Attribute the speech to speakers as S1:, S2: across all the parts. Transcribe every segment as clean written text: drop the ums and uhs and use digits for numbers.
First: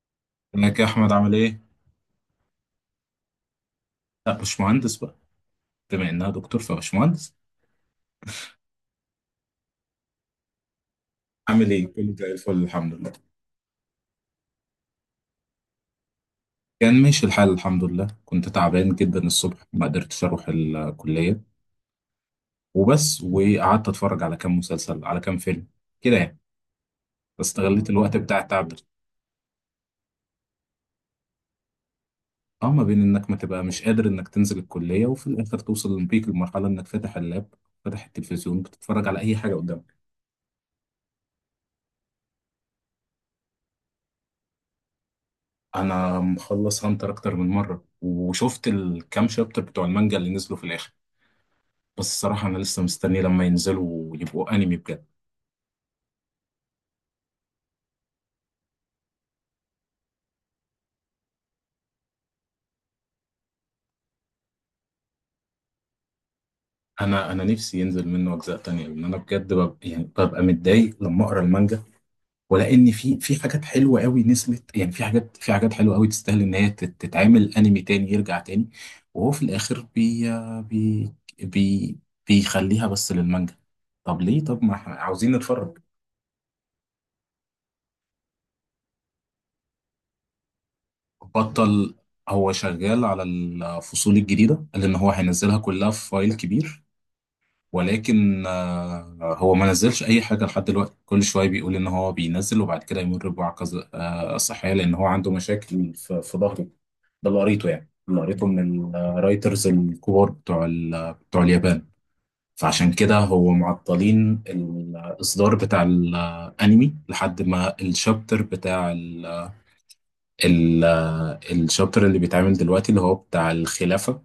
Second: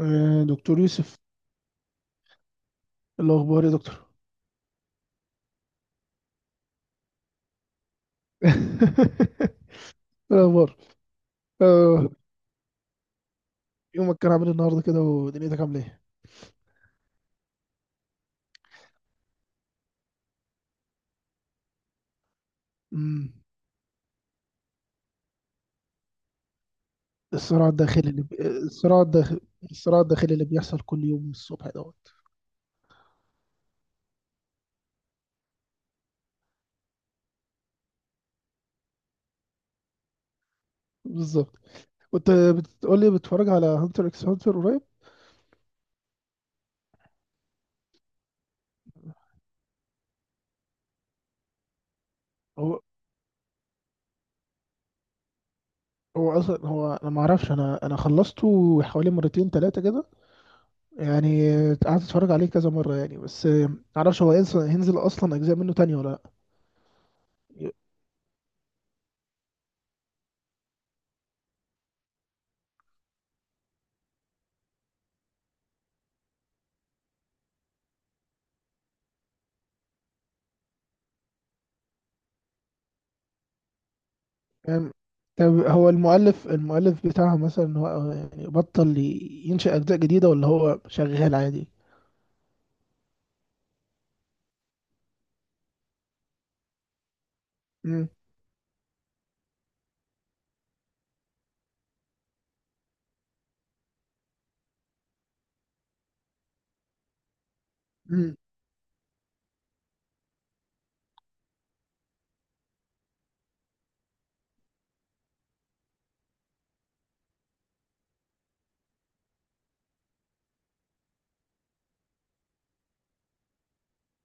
S1: آه،
S2: ازيك
S1: دكتور
S2: يا احمد؟
S1: يوسف.
S2: عامل ايه؟
S1: إيه الأخبار يا دكتور؟
S2: لا مش مهندس بقى. بما انها دكتور فمش مهندس.
S1: إيه الأخبار؟
S2: عامل ايه؟
S1: آه،
S2: كله زي الفل الحمد لله.
S1: يومك كان عامل إيه النهاردة كده ودنيتك عاملة إيه؟
S2: كان ماشي الحال الحمد لله. كنت تعبان جدا الصبح ما قدرتش اروح الكلية وبس،
S1: مم.
S2: وقعدت اتفرج على كام مسلسل، على كام فيلم، كده يعني.
S1: الصراع
S2: استغليت
S1: الداخلي
S2: الوقت
S1: اللي بي...
S2: بتاع التعب ده.
S1: الصراع الداخلي الصراع الداخلي اللي بيحصل كل يوم الصبح دوت.
S2: اه، ما بين انك ما تبقى مش قادر انك تنزل الكلية، وفي الاخر توصل بيك لمرحلة انك فاتح اللاب، فاتح التلفزيون، بتتفرج على اي حاجة قدامك.
S1: بالظبط. وأنت بتقول لي بتتفرج على هانتر إكس هانتر قريب؟
S2: انا مخلص هانتر اكتر من مرة، وشفت الكام شابتر بتوع المانجا اللي نزلوا في الاخر. بس الصراحة أنا
S1: هو
S2: لسه مستني لما ينزلوا ويبقوا أنمي بجد.
S1: هو أصلا، هو أنا ما أعرفش، أنا خلصته حوالي مرتين تلاتة كده. يعني قعدت أتفرج عليه كذا مرة يعني، بس ما أعرفش هو هينزل أصلا أجزاء منه تانية ولا لأ.
S2: أنا نفسي ينزل منه أجزاء تانية، لأن أنا بجد ببقى يعني ببقى متضايق لما أقرأ المانجا. ولأن في حاجات حلوة قوي نزلت، يعني في حاجات حلوة قوي تستاهل إن هي تتعمل أنمي تاني، يرجع تاني. وهو في الآخر بي بي بي بيخليها بس للمانجا. طب ليه؟ طب ما
S1: أم،
S2: إحنا عاوزين
S1: طب
S2: نتفرج.
S1: هو المؤلف بتاعها مثلا، هو يعني بطل ينشئ أجزاء جديدة ولا هو شغال عادي؟
S2: بطل، هو شغال على الفصول الجديدة، لأن هو هينزلها كلها في فايل كبير.
S1: مم.
S2: ولكن هو ما نزلش اي حاجه لحد دلوقتي. كل شويه بيقول ان هو بينزل، وبعد كده يمر بوعكه صحيه، لان هو عنده مشاكل في ظهره. ده اللي قريته، يعني اللي
S1: مم.
S2: قريته من الرايترز الكبار بتوع اليابان. فعشان كده هو معطلين الاصدار بتاع الانمي لحد ما الشابتر بتاع ال- ال- آه، الشابتر اللي بيتعمل دلوقتي اللي هو بتاع الخلافه،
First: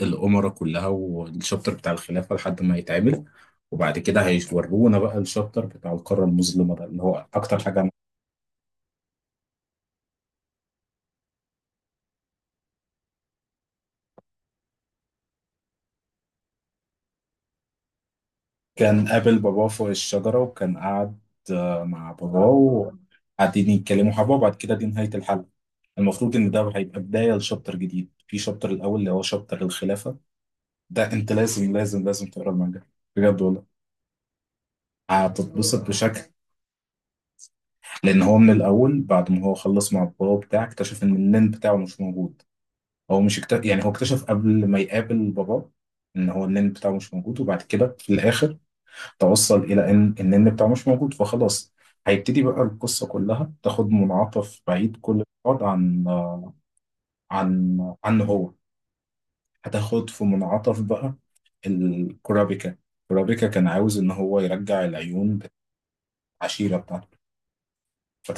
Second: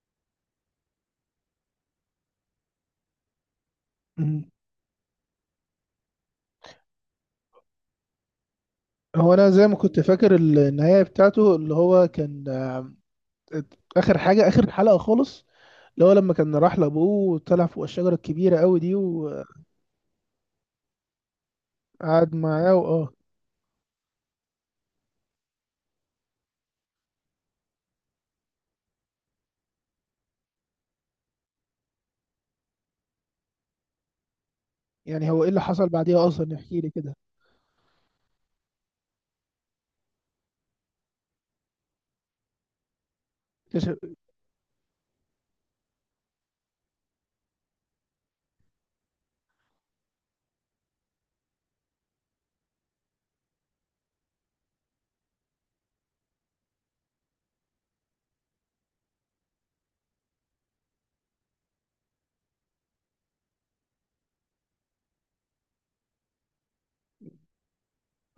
S2: الأمرة كلها. والشابتر بتاع الخلافة لحد ما يتعمل، وبعد كده
S1: مم.
S2: هيورونا بقى الشابتر بتاع القارة المظلمة، ده اللي هو أكتر حاجة عمل.
S1: هو أنا زي ما كنت فاكر النهاية بتاعته، اللي هو كان آخر حاجة، آخر حلقة خالص، اللي هو لما كان راح لأبوه وطلع فوق الشجرة الكبيرة أوي دي
S2: كان قابل
S1: وقعد
S2: باباه فوق الشجرة، وكان قاعد مع باباه
S1: معاه وآه.
S2: وقاعدين يتكلموا حبة، وبعد كده دي نهاية الحلقة. المفروض إن ده هيبقى بداية لشابتر جديد، في شابتر الأول اللي هو شابتر الخلافة. ده أنت لازم لازم لازم تقرا المانجا، بجد والله.
S1: يعني هو إيه اللي
S2: هتتبسط
S1: حصل
S2: بشكل،
S1: بعديها أصلا؟ احكي لي كده.
S2: لأن هو من الأول بعد ما هو خلص مع باباه بتاعه اكتشف إن النين بتاعه مش موجود. هو مش اكت... يعني هو
S1: اكتشف-
S2: اكتشف قبل ما يقابل باباه ان هو النن بتاعه مش موجود، وبعد كده في الاخر توصل الى ان النن بتاعه مش موجود، فخلاص هيبتدي بقى القصة كلها تاخد منعطف بعيد كل بعد عن عنه هو. هتاخد في منعطف بقى. الكورابيكا، كورابيكا كان عاوز ان هو يرجع العيون بتاع العشيرة بتاعته،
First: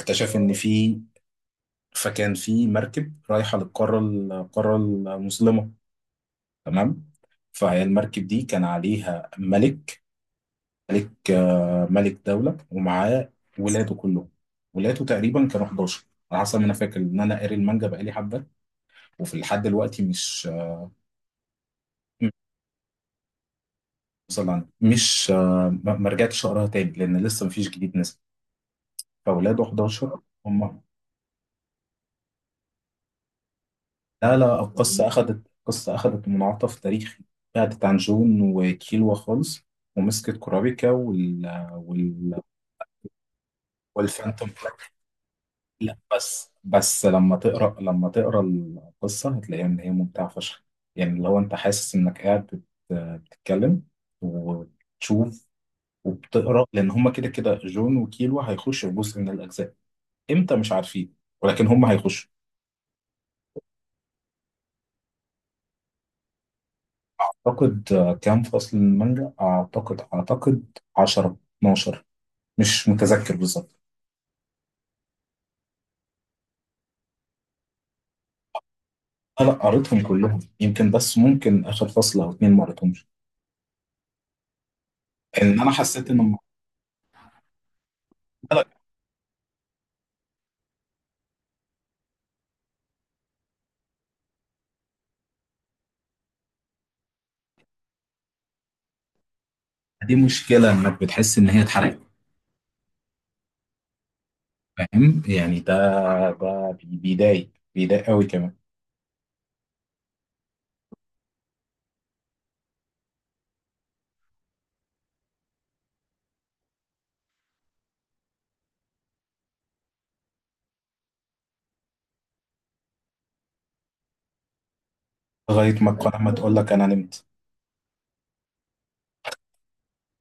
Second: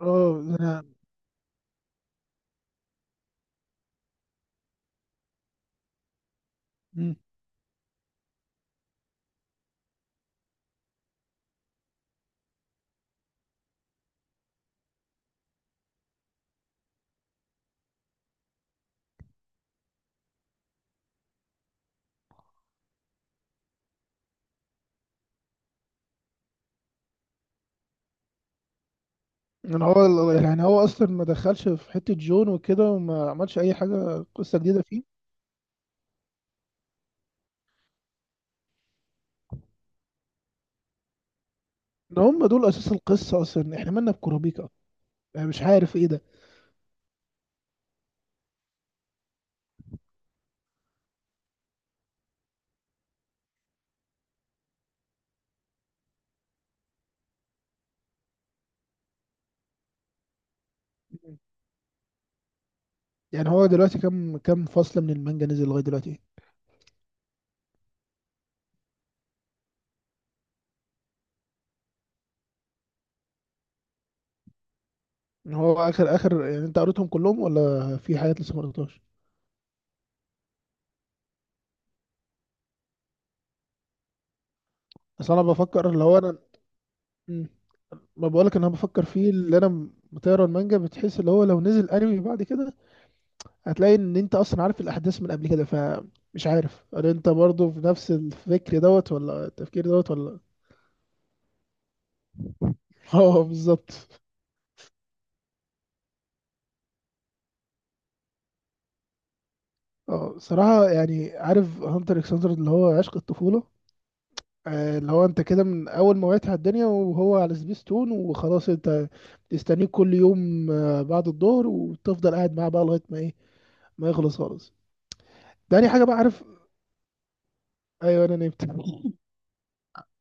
S1: اه،
S2: ان
S1: ده انا.
S2: في، فكان في مركب رايحة للقارة، القارة المظلمة، تمام.
S1: مم.
S2: فهي المركب دي كان عليها ملك، ملك ملك دولة، ومعاه ولاده كلهم. ولاده تقريبا كانوا 11 على حسب ما انا فاكر، ان انا قاري المانجا بقالي حبه، وفي لحد دلوقتي مش وصل عنها. مش آه، ما رجعتش اقراها تاني لان لسه مفيش جديد نزل. فولاده
S1: يعني
S2: 11.
S1: هو يعني
S2: هم،
S1: هو اصلا ما دخلش في حته جون وكده وما عملش اي حاجه
S2: لا
S1: قصه
S2: لا،
S1: جديده فيه؟
S2: القصه اخذت منعطف تاريخي. بعدت عن جون وكيلوا خالص، ومسكت كورابيكا
S1: ان هم دول اساس القصه اصلا، احنا مالنا
S2: والفانتوم.
S1: بكورابيكا؟ انا مش عارف
S2: لا،
S1: ايه ده.
S2: بس لما تقرا، لما تقرا القصه هتلاقيها ان هي ممتعه فشخ. يعني اللي هو انت حاسس انك قاعد بتتكلم وبتشوف وبتقرا، لان هما كده كده جون وكيلو هيخشوا في جزء من الاجزاء. امتى مش عارفين، ولكن هما هيخشوا.
S1: يعني هو دلوقتي كم فصل من المانجا نزل لغايه دلوقتي؟
S2: اعتقد، كام فصل من المانجا؟ اعتقد، اعتقد 10، 12. مش متذكر بالظبط.
S1: إن هو اخر يعني، انت قريتهم كلهم ولا في حاجات لسه ما قريتهاش؟
S2: آه، لا قريتهم كلهم، يمكن بس ممكن اخر فصل او اتنين ما قريتهمش.
S1: اصل انا
S2: ان انا
S1: بفكر اللي
S2: حسيت
S1: هو
S2: ان
S1: انا.
S2: الموضوع-
S1: مم. ما بقولك
S2: لا،
S1: ان انا بفكر فيه، اللي انا بتقرا المانجا بتحس اللي هو لو نزل انمي بعد كده، هتلاقي ان انت اصلا عارف الاحداث من قبل كده، فمش عارف هل انت برضو في نفس الفكر دوت ولا التفكير دوت
S2: دي
S1: ولا.
S2: مشكله انك بتحس ان هي اتحرقت.
S1: اه، بالظبط.
S2: فاهم يعني؟ ده، ده بيضايق، بيضايق قوي كمان.
S1: اه صراحة، يعني عارف هانتر اكس هانتر اللي هو عشق الطفولة، اللي هو انت كده من اول ما وعيت على الدنيا وهو على سبيستون، وخلاص انت تستنيه كل يوم بعد الظهر وتفضل قاعد معاه بقى لغاية ما ايه، ما يخلص خالص.
S2: لغايه
S1: تاني
S2: ما
S1: حاجة بقى،
S2: القناه ما
S1: عارف،
S2: تقول لك انا نمت.
S1: ايوه انا نمت.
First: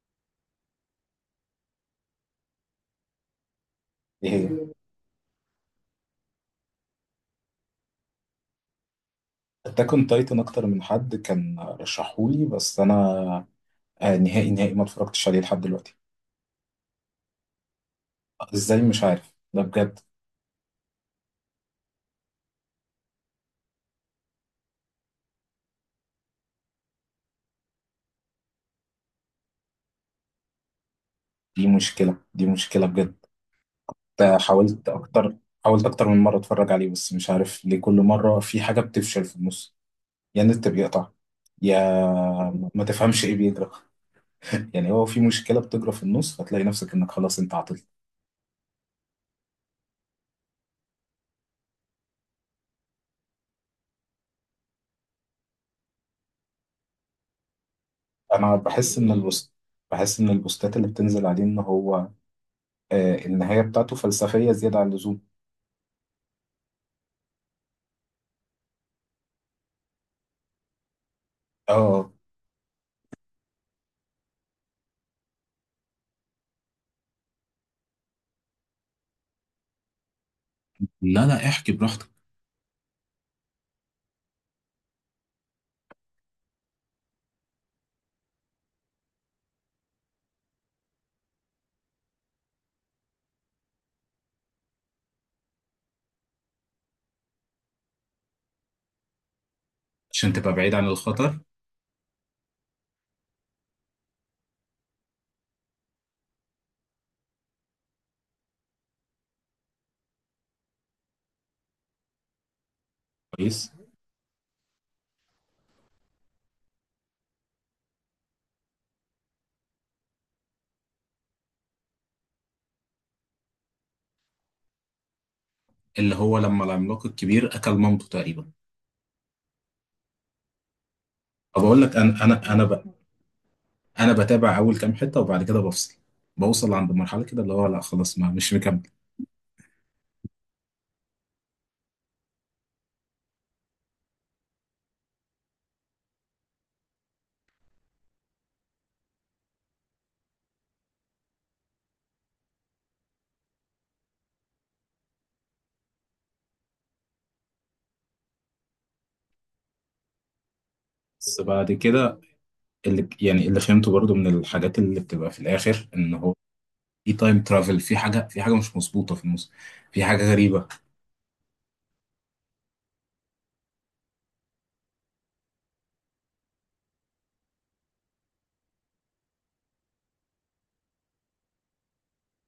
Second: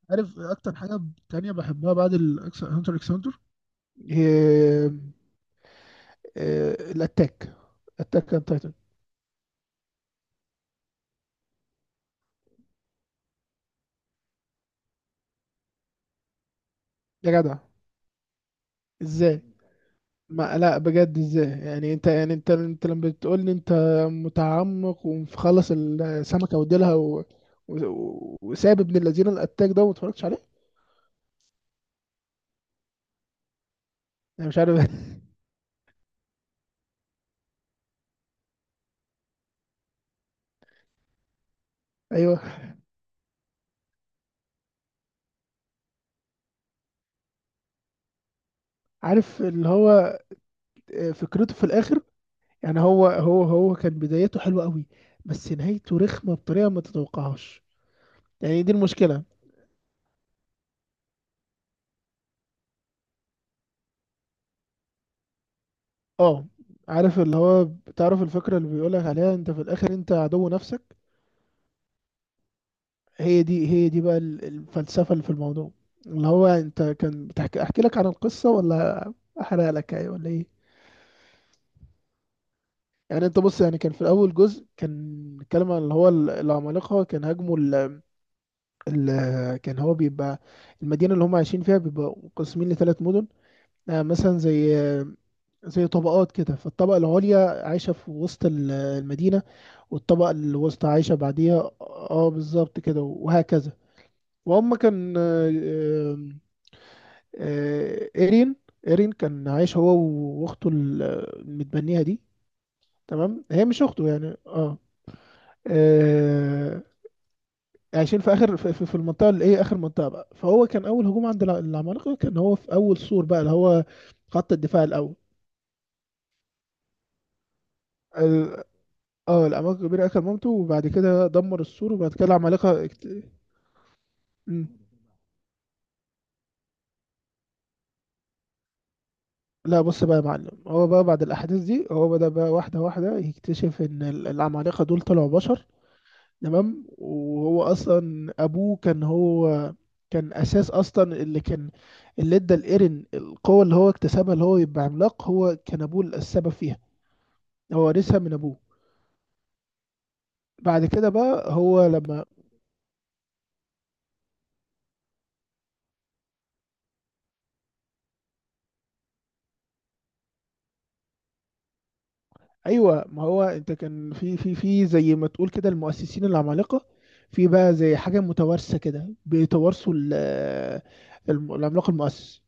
S1: عارف اكتر حاجة تانية بحبها بعد هانتر اكس هانتر،
S2: ايه هي؟
S1: هي آه، الاتاك اتاك اون تايتن.
S2: اتاك اون تايتن اكتر من حد كان رشحولي، بس انا نهائي نهائي ما اتفرجتش عليه لحد دلوقتي.
S1: يا جدع،
S2: ازاي؟ مش عارف
S1: ازاي؟
S2: ده بجد.
S1: ما لا، بجد ازاي؟ يعني انت، يعني انت لما بتقول لي انت متعمق ومخلص السمكه وديلها وساب ابن الذين الاتاك ده وما اتفرجتش عليه؟
S2: دي مشكله، دي مشكله بجد. ده
S1: انا مش عارف.
S2: حاولت اكتر حاولت اكتر من مره اتفرج عليه، بس مش عارف ليه كل مره في حاجه بتفشل في النص. يا النت بيقطع، يا
S1: ايوه.
S2: ما تفهمش ايه بيجرى. يعني هو في مشكله بتجرى في النص، فتلاقي نفسك انك خلاص انت عطلت.
S1: عارف اللي هو، فكرته في الاخر، يعني هو كان بدايته حلوه قوي، بس نهايته رخمه بطريقه ما تتوقعهاش.
S2: انا
S1: يعني دي
S2: بحس ان
S1: المشكله.
S2: البوست بحس ان البوستات اللي بتنزل عليه ان هو النهايه بتاعته فلسفيه زياده عن اللزوم.
S1: اه، عارف اللي هو، بتعرف الفكره اللي بيقولك عليها، انت في الاخر انت عدو نفسك.
S2: اه،
S1: هي دي بقى الفلسفة اللي في الموضوع، اللي هو انت كان احكي لك عن القصة ولا احرق لك ايه ولا ايه؟
S2: لا لا، احكي براحتك.
S1: يعني انت بص، يعني كان في الاول جزء كان بيتكلم عن اللي هو العمالقة كان هاجموا كان هو بيبقى المدينة اللي هم عايشين فيها بيبقى مقسمين لثلاث مدن. مثلا زي طبقات كده، فالطبقة العليا عايشة في وسط المدينة، والطبقة
S2: عشان تبقى بعيد عن
S1: الوسطى عايشة
S2: الخطر.
S1: بعديها، اه بالظبط كده، وهكذا. وهم كان آه، ايرين ايرين كان عايش هو واخته المتبنية دي. تمام، هي
S2: كويس.
S1: مش اخته يعني، اه, آه. عايشين في اخر، في المنطقه اللي ايه، اخر منطقه بقى، فهو كان اول هجوم عند العمالقه كان هو في اول سور بقى اللي هو خط الدفاع الاول.
S2: اللي هو لما العملاق الكبير اكل مامته تقريبا.
S1: ال- اه العمالقه الكبيره اكل مامته، وبعد كده دمر
S2: فبقول
S1: السور،
S2: لك
S1: وبعد كده
S2: انا بتابع
S1: مم.
S2: اول كام حته وبعد كده بفصل. بوصل عند مرحله كده اللي هو لا خلاص ما مش مكمل.
S1: لا، بص بقى يا معلم، هو بقى بعد الاحداث دي هو بدأ بقى واحده واحده يكتشف ان العمالقه دول طلعوا بشر. تمام. وهو اصلا ابوه كان هو كان اساس اصلا اللي كان، اللي ادى الايرن القوه اللي هو اكتسبها اللي هو يبقى عملاق، هو كان ابوه السبب فيها. هو ورثها من ابوه. بعد كده
S2: بس
S1: بقى
S2: بعد
S1: هو
S2: كده
S1: لما.
S2: اللي يعني اللي فهمته برضو من الحاجات اللي بتبقى في الاخر ان هو في تايم ترافل. في حاجه، في حاجه مش مظبوطه في النص. في حاجه غريبه.
S1: ايوه، ما هو انت كان في زي ما تقول كده المؤسسين العمالقه، في بقى زي حاجه متوارثه كده بيتوارثوا العملاق المؤسس.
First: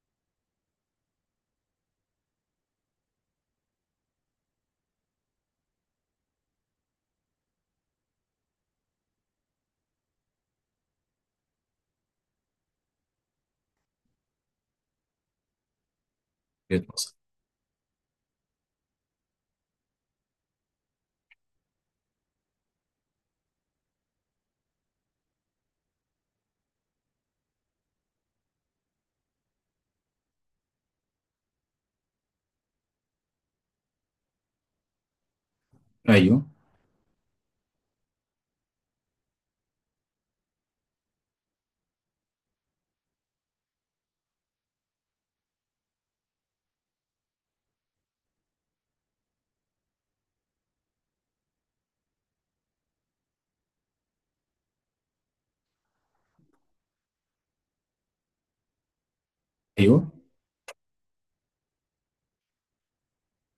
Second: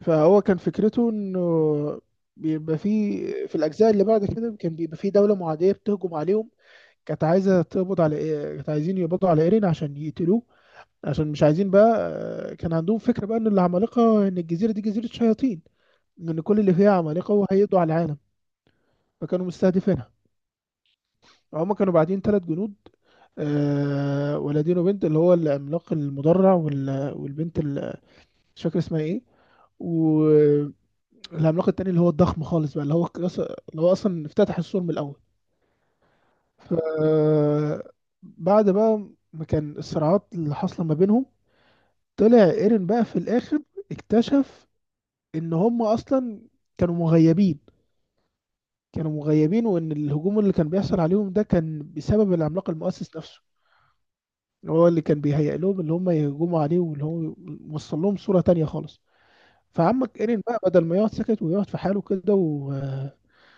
S1: فهو كان فكرته انه بيبقى في الاجزاء اللي بعد كده كان بيبقى في دوله معاديه بتهجم عليهم. كانت عايزه تقبض على إيه- كانت عايزين يقبضوا على ايرين عشان يقتلوه، عشان مش عايزين بقى، كان عندهم فكره بقى ان الجزيره دي جزيره شياطين، ان كل اللي فيها عمالقه وهيقضوا على العالم، فكانوا مستهدفينها. هما كانوا بعدين ثلاث جنود، ولدين وبنت، اللي هو العملاق المدرع والبنت اللي مش فاكر اسمها ايه، و- العملاق التاني اللي هو الضخم خالص بقى اللي هو اللي هو اصلا افتتح السور من الاول.
S2: ايوه،
S1: ف بعد بقى ما كان الصراعات اللي حاصله ما بينهم، طلع ايرين بقى في الاخر اكتشف ان هم اصلا كانوا مغيبين. كانوا مغيبين، وان الهجوم اللي كان بيحصل عليهم ده كان بسبب العملاق المؤسس نفسه، هو اللي كان بيهيئ لهم اللي هم يهجموا عليه، واللي هو وصل لهم صوره تانية خالص.
S2: ايوه
S1: فعمك ايرين بقى بدل ما يقعد ساكت ويقعد في حاله كده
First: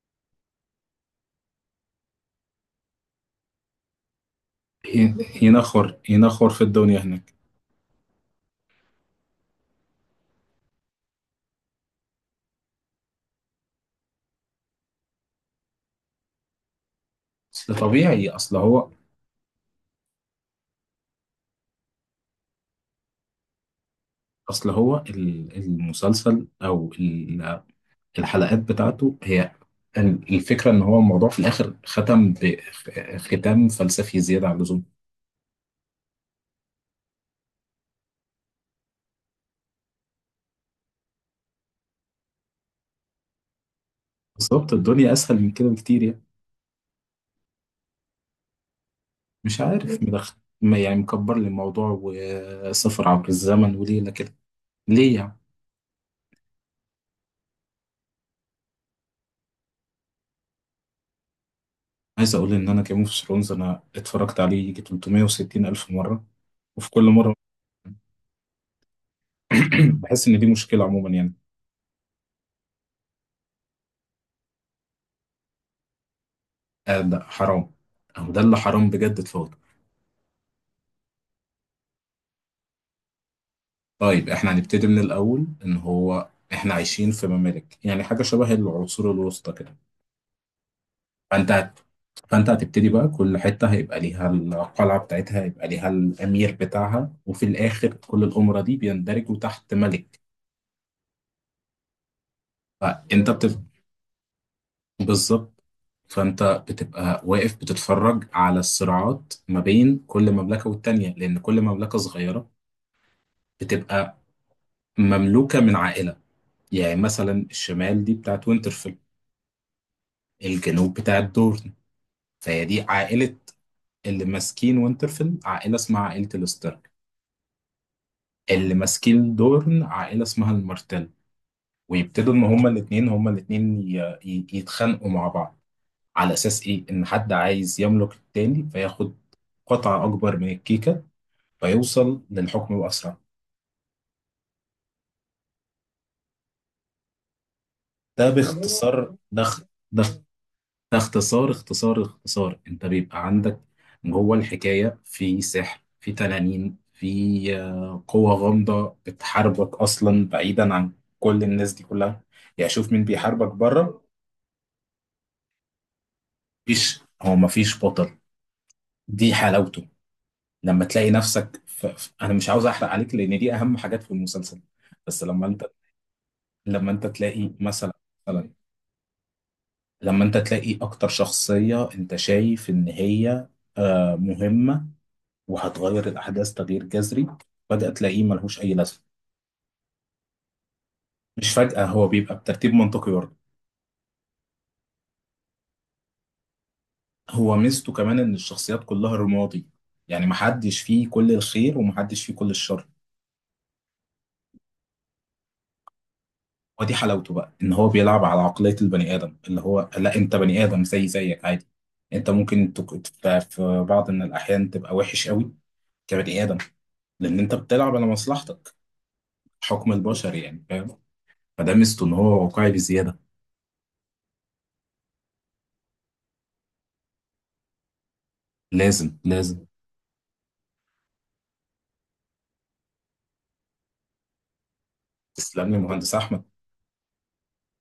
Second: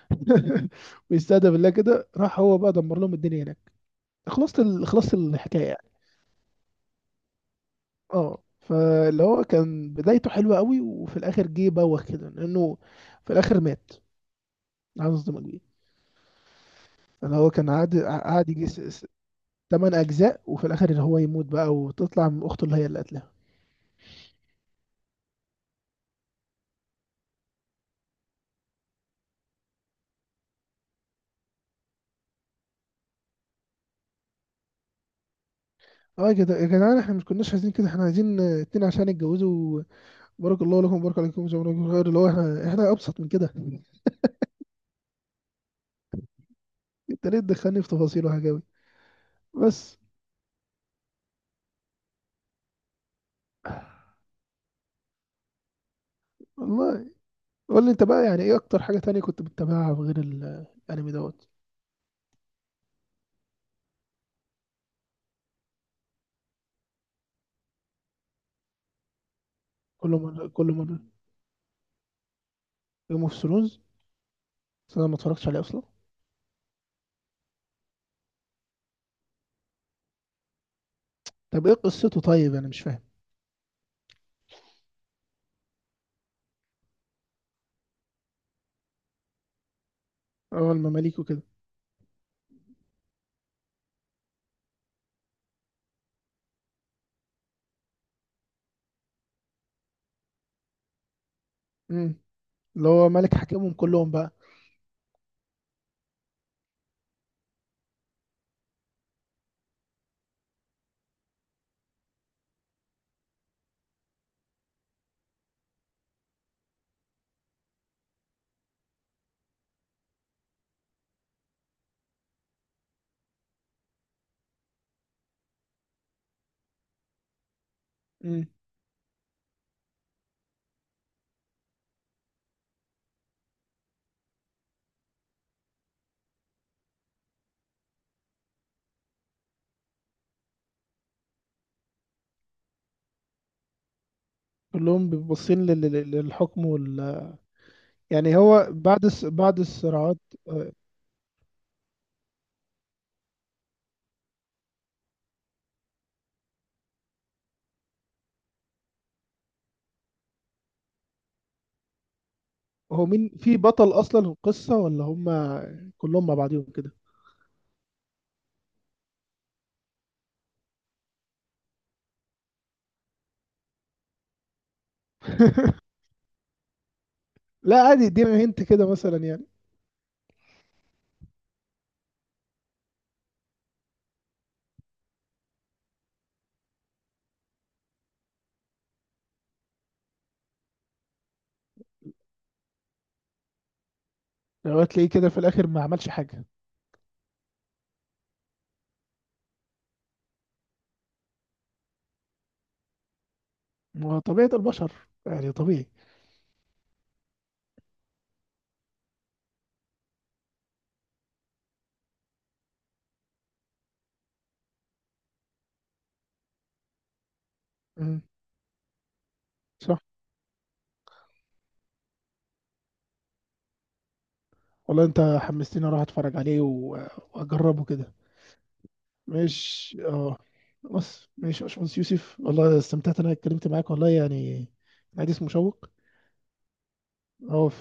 S1: ويستهدف الله كده، راح هو بقى دمر لهم الدنيا هناك. خلصت
S2: ي-
S1: الحكايه يعني.
S2: ينخر في الدنيا هناك.
S1: اه، فاللي هو كان بدايته حلوه قوي وفي الاخر جه بوخ كده، لانه في الاخر مات. عايز اصدمك بيه، اللي هو كان
S2: اصل
S1: قعد
S2: طبيعي.
S1: قعد يجي تمن اجزاء، وفي الاخر اللي هو يموت بقى وتطلع من اخته اللي هي اللي قتلها.
S2: اصل هو المسلسل او الحلقات بتاعته، هي الفكره ان هو الموضوع في الاخر ختم بختام فلسفي زياده عن اللزوم.
S1: اه، يا جدعان، احنا مش كناش عايزين كده، احنا عايزين اتنين عشان يتجوزوا، بارك الله لكم وبارك عليكم، جزاكم الله خير، اللي هو احنا ابسط من كده.
S2: بالظبط، الدنيا اسهل من كده بكتير يعني.
S1: انت ليه تدخلني في تفاصيل وحاجه قوي؟
S2: مش
S1: بس
S2: عارف مدخل. ما يعني مكبر لي الموضوع، وسفر عبر الزمن وليله كده. ليه يعني.
S1: والله. قول لي انت بقى، يعني ايه اكتر حاجة تانية كنت بتتابعها غير الانمي دوت؟
S2: عايز اقول ان انا جيم اوف ثرونز انا اتفرجت عليه يجي 360 الف مره، وفي كل مره
S1: كل
S2: بحس ان دي
S1: مرة، كل
S2: مشكله
S1: مرة.
S2: عموما يعني.
S1: جيم اوف ثرونز؟ بس انا ما اتفرجتش عليه اصلا.
S2: آه، ده حرام، او ده اللي حرام بجد، اتفضل.
S1: طب ايه قصته؟ طيب انا مش فاهم.
S2: طيب احنا هنبتدي من الاول. ان هو احنا عايشين في ممالك يعني، حاجه شبه العصور الوسطى كده.
S1: اه، المماليك وكده.
S2: فانت هت... فانت هتبتدي بقى، كل حته هيبقى ليها القلعه بتاعتها، هيبقى ليها الامير بتاعها، وفي الاخر كل الامره دي بيندرجوا تحت ملك.
S1: امم. اللي هو
S2: فانت
S1: ملك
S2: بت...
S1: حاكمهم كلهم بقى.
S2: بالظبط. فانت بتبقى واقف بتتفرج على الصراعات ما بين كل مملكه والتانيه، لان كل مملكه صغيره بتبقى مملوكة من عائلة. يعني مثلا الشمال دي بتاعت وينترفيل، الجنوب بتاعت دورن. فهي دي عائلة. اللي ماسكين وينترفيل عائلة اسمها عائلة الستارك.
S1: امم.
S2: اللي ماسكين دورن عائلة اسمها المارتل. ويبتدوا ان هما الاتنين يتخانقوا مع بعض. على اساس ايه؟ ان حد عايز يملك التاني، فياخد قطعة اكبر من الكيكة، فيوصل للحكم باسرع.
S1: كلهم بيبقوا باصين للحكم وال.
S2: ده
S1: يعني هو بعد
S2: باختصار. ده
S1: بعد
S2: ده
S1: الصراعات، آه،
S2: اختصار اختصار اختصار. انت بيبقى عندك جوه الحكاية في سحر، في تنانين، في قوة غامضة بتحاربك أصلا بعيدا عن كل الناس دي كلها. يعني شوف مين
S1: هو مين
S2: بيحاربك
S1: في بطل
S2: بره.
S1: اصلا القصة ولا هم كلهم مع بعضهم كده؟
S2: مفيش، هو مفيش بطل. دي حلاوته. لما تلاقي نفسك أنا مش عاوز أحرق عليك، لأن دي أهم حاجات في المسلسل. بس لما أنت، لما أنت تلاقي
S1: لا
S2: مثلا
S1: عادي، ادينا
S2: مثلا
S1: هنت كده مثلا يعني.
S2: لما أنت تلاقي أكتر شخصية أنت شايف إن هي مهمة وهتغير الأحداث تغيير جذري، بدأ تلاقيه ملهوش أي لازمة. مش فجأة، هو بيبقى بترتيب منطقي برضه.
S1: لو هتلاقيه كده في الاخر ما عملش حاجة.
S2: هو ميزته كمان إن الشخصيات كلها رمادي، يعني محدش فيه كل الخير ومحدش فيه كل الشر.
S1: ما هو طبيعة البشر يعني، طبيعي.
S2: ودي حلاوته بقى، إن هو بيلعب على عقلية البني آدم اللي هو لا أنت بني آدم زي زيك عادي. أنت ممكن في بعض من الأحيان تبقى وحش قوي كبني آدم، لأن أنت بتلعب على
S1: مم.
S2: مصلحتك. حكم
S1: صح.
S2: البشر يعني. فاهم؟ فده ميزته إن هو واقعي بزيادة.
S1: والله انت حمستني اروح اتفرج عليه واجربه كده.
S2: لازم لازم.
S1: ماشي، اه. بس ماشي يا باشمهندس يوسف، والله استمتعت إن انا اتكلمت معاك، والله يعني الحديث
S2: تسلم لي
S1: مشوق.
S2: مهندس أحمد.
S1: اه،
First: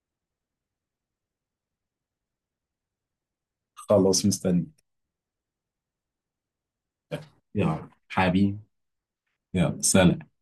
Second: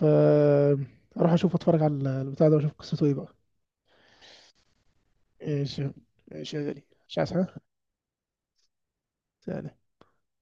S1: اروح اشوف، اتفرج على البتاع ده واشوف قصته ايه بقى.
S2: خلاص مستني.
S1: ماشي. ماشي يا غالي. مش عايز حاجه.
S2: يلا حبيبي.
S1: سلام.
S2: يلا سلام.